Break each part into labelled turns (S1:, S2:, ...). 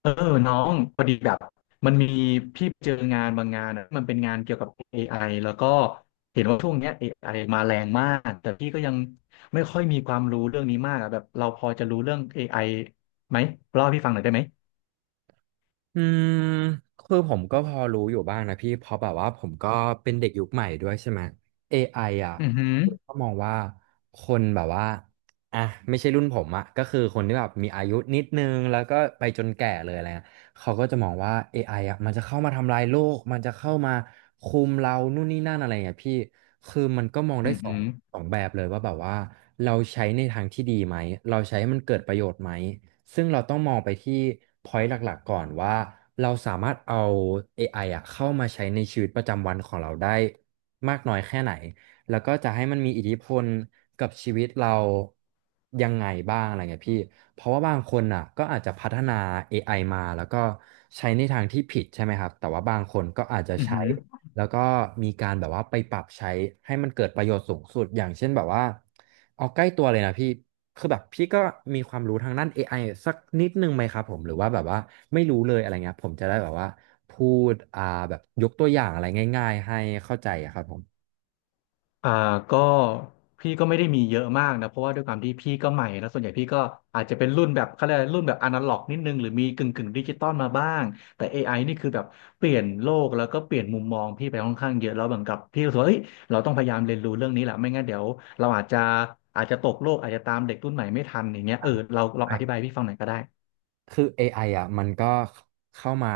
S1: เออน้องพอดีแบบมันมีพี่เจองานบางงานอะมันเป็นงานเกี่ยวกับ AI แล้วก็เห็นว่าช่วงเนี้ย AI มาแรงมากแต่พี่ก็ยังไม่ค่อยมีความรู้เรื่องนี้มากอะแบบเราพอจะรู้เรื่อง AIไหมเล่าให้พี่ฟังหน่อยได้ไหม
S2: อืมคือผมก็พอรู้อยู่บ้างนะพี่เพราะแบบว่าผมก็เป็นเด็กยุคใหม่ด้วยใช่ไหม AI อไออ่ะ
S1: อือหือ
S2: ผมก็มองว่าคนแบบว่าอ่ะไม่ใช่รุ่นผมอ่ะก็คือคนที่แบบมีอายุนิดนึงแล้วก็ไปจนแก่เลยอะไรเงี้ยเขาก็จะมองว่า AI อไออ่ะมันจะเข้ามาทำลายโลกมันจะเข้ามาคุมเรานู่นนี่นั่นอะไรเงี้ยพี่คือมันก็มองได้
S1: อือ
S2: สอ
S1: หื
S2: ง
S1: อ
S2: สองแบบเลยว่าแบบว่าเราใช้ในทางที่ดีไหมเราใช้ให้มันเกิดประโยชน์ไหม ซึ่งเราต้องมองไปที่ point หลักๆก่อนว่าเราสามารถเอา AI อไออะเข้ามาใช้ในชีวิตประจำวันของเราได้มากน้อยแค่ไหนแล้วก็จะให้มันมีอิทธิพลกับชีวิตเรายังไงบ้างอะไรเงี้ยพี่เพราะว่าบางคนอ่ะก็อาจจะพัฒนา AI มาแล้วก็ใช้ในทางที่ผิดใช่ไหมครับแต่ว่าบางคนก็อาจจะ
S1: อือ
S2: ใช้
S1: หือ
S2: แล้วก็มีการแบบว่าไปปรับใช้ให้มันเกิดประโยชน์สูงสุดอย่างเช่นแบบว่าเอาใกล้ตัวเลยนะพี่คือแบบพี่ก็มีความรู้ทางด้าน AI สักนิดนึงไหมครับผมหรือว่าแบบว่าไม่รู้เลยอะไรเงี้ยผมจะได้แบบว่าพูดแบบยกตัวอย่างอะไรง่ายๆให้เข้าใจอะครับผม
S1: อ่าก็พี่ก็ไม่ได้มีเยอะมากนะเพราะว่าด้วยความที่พี่ก็ใหม่แล้วส่วนใหญ่พี่ก็อาจจะเป็นรุ่นแบบเขาเรียกอะไรรุ่นแบบอนาล็อกนิดนึงหรือมีกึ่งดิจิตอลมาบ้างแต่ AI นี่คือแบบเปลี่ยนโลกแล้วก็เปลี่ยนมุมมองพี่ไปค่อนข้างเยอะแล้วเหมือนกับพี่รู้สึกว่าเอ้ยเราต้องพยายามเรียนรู้เรื่องนี้แหละไม่งั้นเดี๋ยวเราอาจจะตกโลกอาจจะตามเด็กรุ่นใหม่ไม่ทันอย่างเงี้ยเออเราลองอธิบายให้พี่ฟังหน่อยก็ได้
S2: คือ AI อไออ่ะมันก็เข้ามา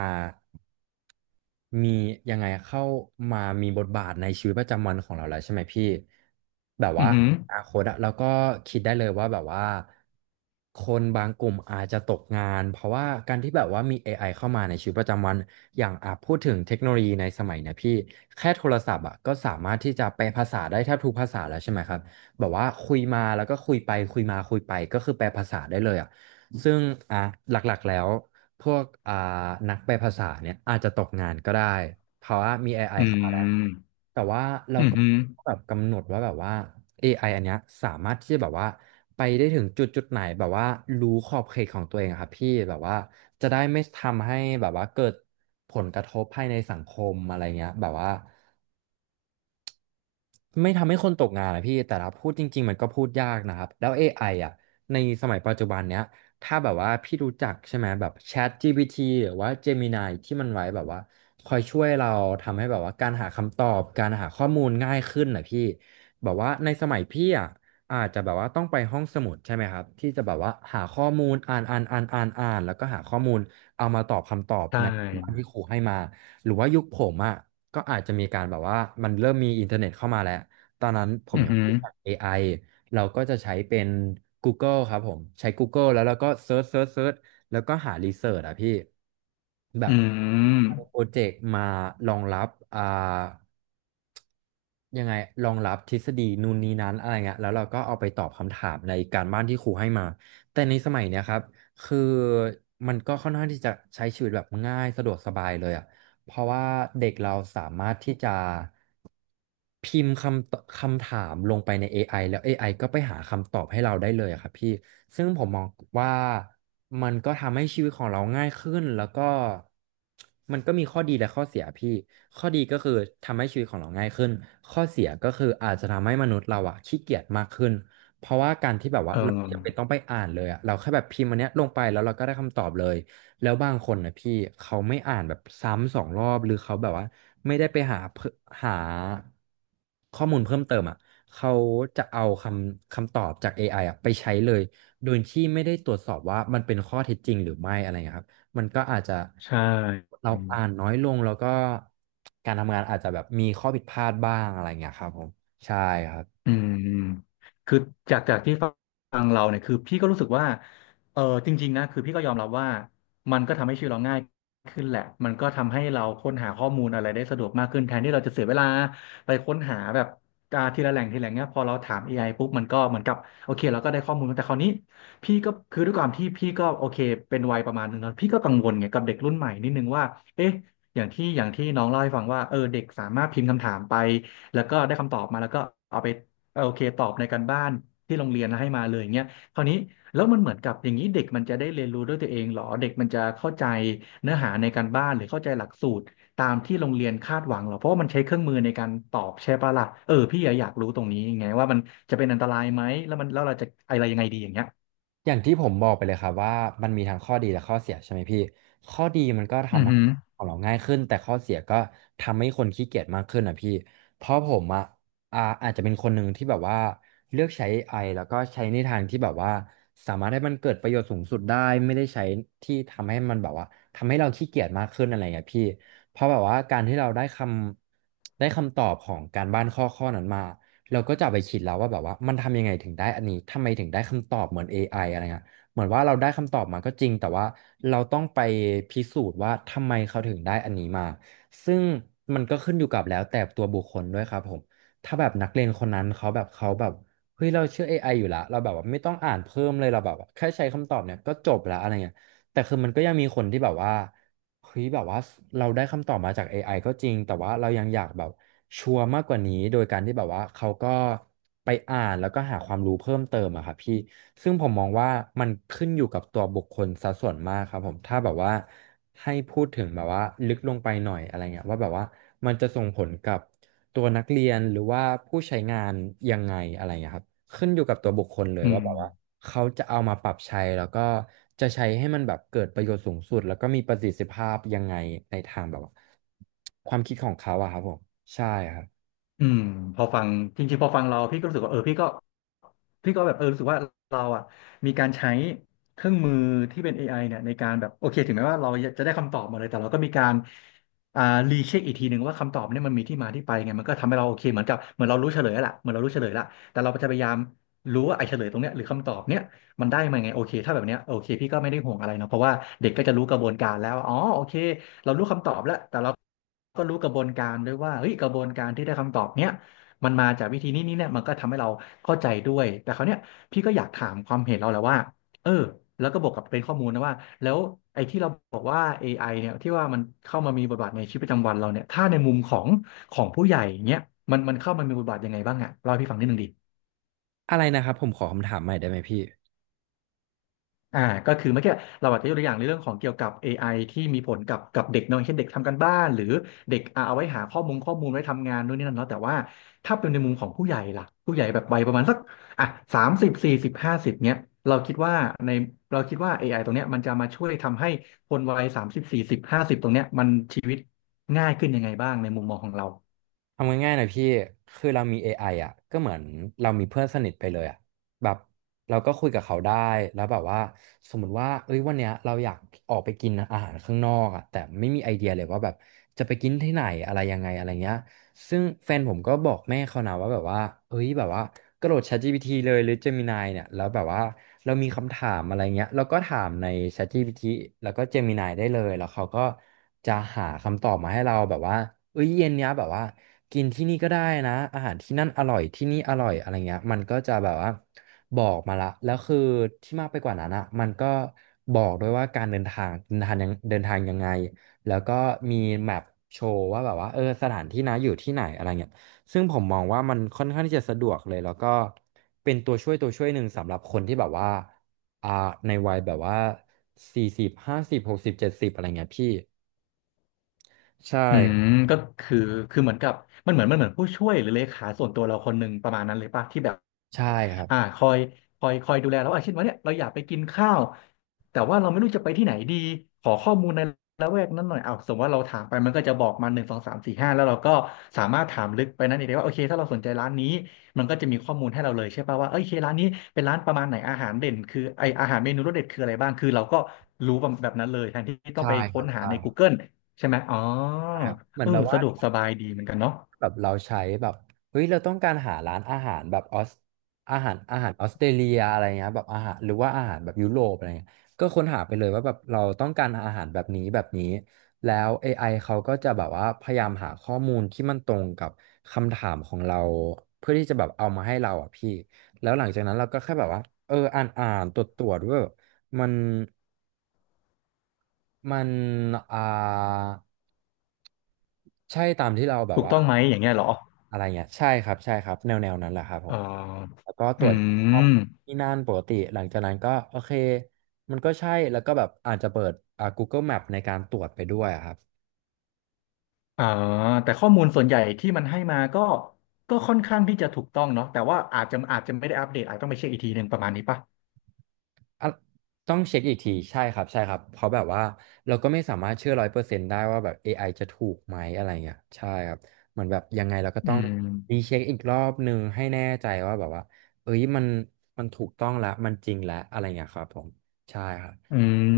S2: มีเข้ามามีบทบาทในชีวิตประจำวันของเราแล้วใช่ไหมพี่แบบ
S1: อื
S2: ว่า
S1: อหือ
S2: อนาคตอะเราก็คิดได้เลยว่าแบบว่าคนบางกลุ่มอาจจะตกงานเพราะว่าการที่แบบว่ามี AI เข้ามาในชีวิตประจำวันอย่างอ่ะพูดถึงเทคโนโลยีในสมัยเนี่ยพี่แค่โทรศัพท์อ่ะก็สามารถที่จะแปลภาษาได้แทบทุกภาษาแล้วใช่ไหมครับแบบว่าคุยมาแล้วก็คุยไปคุยมาคุยไปก็คือแปลภาษาได้เลยอ่ะ ซึ่งอ่ะหลักๆแล้วพวกนักแปลภาษาเนี่ยอาจจะตกงานก็ได้เพราะว่ามี AI
S1: อื
S2: เข้ามาแล้ว
S1: ม
S2: แต่ว่าเรา
S1: อือ
S2: ก็
S1: หือ
S2: แบบกำหนดว่าแบบว่า AI อไออันเนี้ยสามารถที่จะแบบว่าไปได้ถึงจุดไหนแบบว่ารู้ขอบเขตของตัวเองอะครับพี่แบบว่าจะได้ไม่ทำให้แบบว่าเกิดผลกระทบภายในสังคมอะไรเงี้ยแบบว่า ไม่ทำให้คนตกงานนะพี่ แต่ถ้าพูดจริงๆมันก็พูดยากนะครับ แล้ว AI อไออ่ะในสมัยปัจจุบันเนี้ยถ้าแบบว่าพี่รู้จักใช่ไหมแบบ Chat GPT หรือว่า Gemini ที่มันไว้แบบว่าคอยช่วยเราทำให้แบบว่าการหาคำตอบ การหาข้อมูลง่ายขึ้นนะพี่แบบว่าในสมัยพี่อ่ะอาจจะแบบว่าต้องไปห้องสมุดใช่ไหมครับที่จะแบบว่าหาข้อมูลอ่านอ่านอ่านอ่านอ่านแล้วก็หาข้อมูลเอามาตอบคำตอบ
S1: ใช่
S2: ในคำถามที่ครูให้มาหรือว่ายุคผมอ่ะ ก็อาจจะมีการแบบว่ามันเริ่มมีอินเทอร์เน็ตเข้ามาแล้ว ตอนนั้นผ
S1: อื
S2: ม
S1: อ
S2: ยัง
S1: หือ
S2: พูดกเอ AI เราก็จะใช้เป็น Google ครับผม ใช้ Google แล้วเราก็เซิร์ชแล้วก็หารีเสิร์ชอะพี่ แบ
S1: อื
S2: บ
S1: ม
S2: โปรเจกต์มารองรับยังไงรองรับทฤษฎีนู่นนี่นั้นอะไรเงี้ยแล้วเราก็เอาไปตอบคำถามในการบ้านที่ครูให้มา แต่ในสมัยเนี้ยครับ คือมันก็ค่อนข้างที่จะใช้ชีวิตแบบง่ายสะดวกสบายเลยอ่ะ เพราะว่าเด็กเราสามารถที่จะพิมพ์คำถามลงไปใน AI แล้ว AI ก็ไปหาคำตอบให้เราได้เลยอะครับพี่ซึ่งผมมองว่ามันก็ทำให้ชีวิตของเราง่ายขึ้นแล้วก็มันก็มีข้อดีและข้อเสียพี่ข้อดีก็คือทำให้ชีวิตของเราง่ายขึ้นข้อเสียก็คืออาจจะทำให้มนุษย์เราอะขี้เกียจมากขึ้นเพราะว่าการที่แบบว่า
S1: เอ
S2: เราจำเป็นต้อ
S1: อ
S2: งไปอ่านเลยอะเราแค่แบบพิมพ์อันเนี้ยลงไปแล้วเราก็ได้คำตอบเลย แล้วบางคนนะพี่เขาไม่อ่านแบบซ้ำสองรอบหรือเขาแบบว่าไม่ได้ไปหาเพิ่มหาข้อมูลเพิ่มเติมอ่ะเขาจะเอาคำตอบจาก AI อไออ่ะไปใช้เลยโดยที่ไม่ได้ตรวจสอบว่ามันเป็นข้อเท็จจริงหรือไม่อะไรเงี้ยครับมันก็อาจจะ
S1: ใช่
S2: เราอ่านน้อยลงแล้วก็การทำงานอาจจะแบบมีข้อผิดพลาดบ้างอะไรเงี้ยครับผมใช่ครับ
S1: อืมอืมคือจากที่ฟังเราเนี่ยคือพี่ก็รู้สึกว่าเออจริงๆนะคือพี่ก็ยอมรับว่ามันก็ทำให้ชีวิตเราง่ายขึ้นแหละมันก็ทำให้เราค้นหาข้อมูลอะไรได้สะดวกมากขึ้นแทนที่เราจะเสียเวลาไปค้นหาแบบทีละแหล่งทีละแหล่งเนี้ยพอเราถาม a อไอปุ๊บมันก็เหมือนกับโอเคเราก็ได้ข้อมูลแต่คราวนี้พี่ก็คือด้วยความที่พี่ก็โอเคเป็นวัยประมาณหนึ่งแล้วพี่ก็กังวลไงกับเด็กรุ่นใหม่นิดนึงว่าเอ๊ะอย่างที่น้องเล่าให้ฟังว่าเออเด็กสามารถพิมพ์คำถามไปแล้วก็ได้คำตอบมาแล้วก็เอาไป เออโอเคตอบในการบ้านที่โรงเรียนให้มาเลยเงี้ยคราวนี้แล้วมันเหมือนกับอย่างนี้เด็กมันจะได้เรียนรู้ด้วยตัวเองเหรอเด็กมันจะเข้าใจเนื้อหาในการบ้านหรือเข้าใจหลักสูตรตามที่โรงเรียนคาดหวังเหรอเพราะว่ามันใช้เครื่องมือในการตอบใช่ปะล่ะเออพี่อยากรู้ตรงนี้ไงว่ามันจะเป็นอันตรายไหมแล้วมันแล้วเราจะอะไรยังไงดีอย่างเงี้ย
S2: อย่างที่ผมบอกไปเลยครับว่ามันมีทั้งข้อดีและข้อเสียใช่ไหมพี่ข้อดีมันก็
S1: อื
S2: ทำ
S1: อ
S2: ให้
S1: หือ
S2: ของเราง่ายขึ้นแต่ข้อเสียก็ทำให้คนขี้เกียจมากขึ้นอ่ะพี่เพราะผมอ่ะอาจจะเป็นคนหนึ่งที่แบบว่าเลือกใช้เอไอแล้วก็ใช้ในทางที่แบบว่าสามารถให้มันเกิดประโยชน์สูงสุดได้ไม่ได้ใช้ที่ทำให้มันแบบว่าทำให้เราขี้เกียจมากขึ้นอะไรเงี้ยพี่เพราะแบบว่าการที่เราได้คำตอบของการบ้านข้อนั้นมา เราก็จะเอาไปคิดแล้วว่าแบบว่ามันทำยังไงถึงได้อันนี้ ทำไมถึงได้คำตอบเหมือน AI อไออะไรเงี้ยเหมือนว่าเราได้คำตอบมาก็จริงแต่ว่าเราต้องไปพิสูจน์ว่าทำไมเขาถึงได้อันนี้มา ซึ่งมันก็ขึ้นอยู่กับแล้วแต่ตัวบุคคลด้วยครับผมถ้าแบบนักเรียนคนนั้นเขาแบบเฮ้ยเราเชื่อ AI อไออยู่ละเราแบบว่าไม่ต้องอ่านเพิ่มเลยเราแบบว่าแค่ใช้คำตอบเนี่ยก็จบละอะไรเงี้ย แต่คือมันก็ยังมีคนที่แบบว่าเฮ้ยแบบว่าเราได้คำตอบมาจาก AI ก็จริงแต่ว่าเรายังอยากแบบชัวร์มากกว่านี้โดยการที่แบบว่าเขาก็ไปอ่านแล้วก็หาความรู้เพิ่มเติมอะครับพี่ซึ่งผมมองว่ามันขึ้นอยู่กับตัวบุคคลซะส่วนมากครับผมถ้าแบบว่าให้พูดถึงแบบว่าลึกลงไปหน่อยอะไรเงี้ยว่าแบบว่ามันจะส่งผลกับ ตัวนักเรียนหรือว่าผู้ใช้งานยังไงอะไรเงี้ยครับขึ้นอยู่กับตัวบุคคลเลย
S1: อื
S2: ว่า
S1: ม
S2: แบบว่าเขาจะเอามาปรับใช้แล้วก็จะใช้ให้มันแบบเกิดประโยชน์สูงสุดแล้วก็มีประสิทธิภาพยังไงในทางแบบว่าความคิดของเขาอะครับผมใช่ครับ
S1: อืมพอฟังจริงๆพอฟังเราพี่ก็รู้สึกว่าเออพี่ก็แบบเออรู้สึกว่าเราอ่ะมีการใช้เครื่องมือที่เป็น AI เนี่ยในการแบบโอเคถึงแม้ว่าเราจะได้คำตอบมาเลยแต่เราก็มีการอ่ารีเช็คอีกทีหนึ่งว่าคำตอบเนี่ยมันมีที่มาที่ไปไงมันก็ทำให้เราโอเคเหมือนกับเหมือนเรารู้เฉลยแล้วล่ะเหมือนเรารู้เฉลยละแต่เราจะพยายามรู้ว่าไอ้เฉลยตรงเนี้ยหรือคำตอบเนี้ย มันได้มาไงโอเคถ้าแบบเนี้ยโอเคพี่ก็ไม่ได้ห่วงอะไรเนาะเพราะว่าเด็กก็จะรู้กระบวนการแล้วอ๋อโอเคเรารู้คำตอบแล้วแต่เราก็รู้กระบวนการด้วยว่าเฮ้ยกระบวนการที่ได้คำตอบเนี้ยมันมาจากวิธีนี้นี่เนี่ยมันก็ทำให้เราเข้าใจด้วยแต่คราวเนี้ยพี่ก็อยากถามความเห็นเราแหละว่าเออแล้วก็บวกกับเป็นข้อมูลนะว่าแล้วไอ้ที่เราบอกว่า AI เนี่ยที่ว่ามันเข้ามามีบทบาทในชีวิตประจำวันเราเนี่ยถ้าในมุมของผู้ใหญ่เนี้ยมันเข้ามามีบทบาทยังไงบ้างอะเล่าให้พี่ฟังนิดนึงดิ
S2: อะไรนะครับผมขอคำถามใหม่ได้ไหมพี่
S1: อ่าก็คือเมื่อกี้เราอาจจะยกตัวอย่างในเรื่องของเกี่ยวกับ AI ที่มีผลกับเด็กเนาะเช่นเด็กทำการบ้านหรือเด็กเอาไว้หาข้อมูลไว้ทำงานนู่นนี่นั่นเนาะแต่ว่าถ้าเป็นในมุมของผู้ใหญ่ล่ะผู้ใหญ่แบบวัยประมาณสักอ่ะสามสิบสี่สิบห้าสิบเนี้ยเราคิดว่าในเราคิดว่า AI ตรงเนี้ยมันจะมาช่วยทำให้คนวัยสามสิบสี่สิบห้าสิบตรงเนี้ยชีวิตง่ายขึ้นยังไงบ้างในมุมมองของเรา
S2: ทำง่ายๆหน่อยพี่ คือเรามี AI อไออ่ะก็เหมือนเรามีเพื่อนสนิทไปเลยอ่ะแบบเราก็คุยกับเขาได้ แล้วแบบว่าสมมติว่าเอ้ยวันเนี้ยเราอยากออกไปกินอาหารข้างนอกอ่ะแต่ไม่มีไอเดียเลยว่าแบบจะไปกินที่ไหนอะไรยังไงอะไรเงี้ย ซึ่งแฟนผมก็บอกแม่เขานะว่าแบบว่าเอ้ยแบบว่ากระโดด ChatGPT เลยหรือ Gemini เนี่ยแล้วแบบว่าเรามีคำถามอะไรเงี้ยเราก็ถามใน ChatGPT แล้วก็ Gemini ได้เลยแล้วเขาก็จะหาคำตอบมาให้เราแบบว่าเอ้ยเย็นเนี้ยแบบว่ากินที่นี่ก็ได้นะ อาหารที่นั่นอร่อย ที่นี่อร่อยอะไรเงี้ยมันก็จะแบบว่าบอกมาละแล้วคือที่มากไปกว่านั้นอ่ะมันก็บอกด้วยว่าการเดินทางเดินทางยังเดินทางยังไง แล้วก็มีแมปโชว์ว่าแบบว่าเออสถานที่นะอยู่ที่ไหนอะไรเงี้ยซึ่งผมมองว่ามันค่อนข้างที่จะสะดวกเลย แล้วก็เป็นตัวช่วยหนึ่งสำหรับคนที่แบบว่าอ่าในวัยแบบว่า40 50 60 70อะไรเงี้ยพี่ใช่
S1: อืมก็คือคือเหมือนกับมันเหมือนผู้ช่วยหรือเลขาส่วนตัวเราคนหนึ่งประมาณนั้นเลยป่ะที่แบบ
S2: ใช่ครับ
S1: คอยคอยดูแลเราอ่ะเช่นว่าเนี่ยเราอยากไปกินข้าวแต่ว่าเราไม่รู้จะไปที่ไหนดีขอข้อมูลในละแวกนั้นหน่อยอ้าวสมมติว่าเราถามไปมันก็จะบอกมา1 2 3 4 5แล้วเราก็สามารถถามลึกไปนั้นเองได้ว่าโอเคถ้าเราสนใจร้านนี้มันก็จะมีข้อมูลให้เราเลยใช่ป่ะว่าเอ้ยโอเคร้านนี้เป็นร้านประมาณไหนอาหารเด่นคือไออาหารเมนูรสเด็ดคืออะไรบ้างคือเราก็รู้แบบนั้นเลยแทนที่ต้อง
S2: ใช่
S1: ไป
S2: ค
S1: ค้
S2: รั
S1: น
S2: บ
S1: หา
S2: ใช่
S1: ใน
S2: ครับ
S1: Google ใช่ไหมอ๋อ
S2: ใช่ครับเหมือ
S1: เอ
S2: นแบ
S1: อ
S2: บว่า
S1: สะดวกสบายดีเหมือนกันเนาะ
S2: แบบเราใช้แบบเฮ้ยเราต้องการหาร้านอาหารแบบออสอาหารออสเตรเลียอะไรเงี้ยแบบอาหารหรือว่าอาหารแบบยุโรปอะไรเงี้ยก็ค้นหาไปเลยว่าแบบเราต้องการอาหารแบบนี้แบบนี้แล้ว AI เขาก็จะแบบว่าพยายามหาข้อมูลที่มันตรงกับคำถามของเราเพื่อที่จะแบบเอามาให้เราอ่ะพี่แล้วหลังจากนั้นเราก็แค่แบบว่าเอออ่านตรวจว่าแบบมันมันอ่า ใช่ตามที่เราแบบ
S1: ถูก
S2: ว่า
S1: ต้องไหมอย่างเงี้ยเหรอ
S2: อะไรเงี้ยใช่ครับใช่ครับแนวนั้นแหละครับผ
S1: อ๋
S2: ม
S1: อ
S2: แล้วก็ต
S1: อื
S2: รวจสอบ
S1: ม
S2: ที่นั่นปกติหลังจากนั้นก็โอเคมันก็ใช่แล้วก็แบบอาจจะเปิดGoogle Map ในการตรวจไปด้วยอะครับ
S1: อ่าแต่ข้อมูลส่วนใหญ่ที่มันให้มาก็ค่อนข้างที่จะถูกต้องเนาะแต่ว่าอาจจะไม่ได้อัปเดตอาจต้องไปเช็คอีกทีหนึ่งประมาณนี้ป่ะ
S2: อ่ะต้องเช็คอีกทีใช่ครับใช่ครับเพราะแบบว่าเราก็ไม่สามารถเชื่อ100%ได้ว่าแบบ AI จะถูกไหมอะไรเงี้ยใช่ครับเหมือนแบบยังไงเราก็
S1: อื
S2: ต้องรี
S1: ม
S2: เช็คอีกรอบหนึ่งให้แน่ใจว่าแบบว่าเอ้ยมันถูกต้องแล้วมันจริงแล้วอะไรเงี้ยครับผมใช่ครับ
S1: อื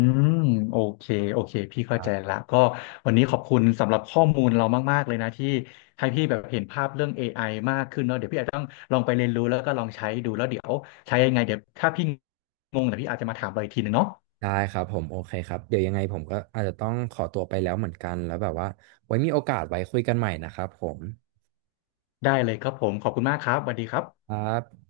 S1: มโอเคโอเคพี่
S2: ค
S1: เข้า
S2: รั
S1: ใจ
S2: บ
S1: ละก็วันนี้ขอบคุณสำหรับข้อมูลเรามากๆเลยนะที่ให้พี่แบบเห็นภาพเรื่องเอไอมากขึ้นเนาะเดี๋ยวพี่อาจจะต้องลองไปเรียนรู้แล้วก็ลองใช้ดูแล้วเดี๋ยวใช้ยังไงเดี๋ยวถ้าพี่งงเดี๋ยวพี่อาจจะมาถามเราอีกทีหนึ่งเนาะ
S2: ได้ครับผมโอเคครับเดี๋ยวยังไงผมก็อาจจะต้องขอตัวไปแล้วเหมือนกันแล้วแบบว่าไว้มีโอกาสไว้คุยกันใหม่นะครับผม
S1: ได้เลยครับผมขอบคุณมากครับสวัสดีครับ
S2: ครับ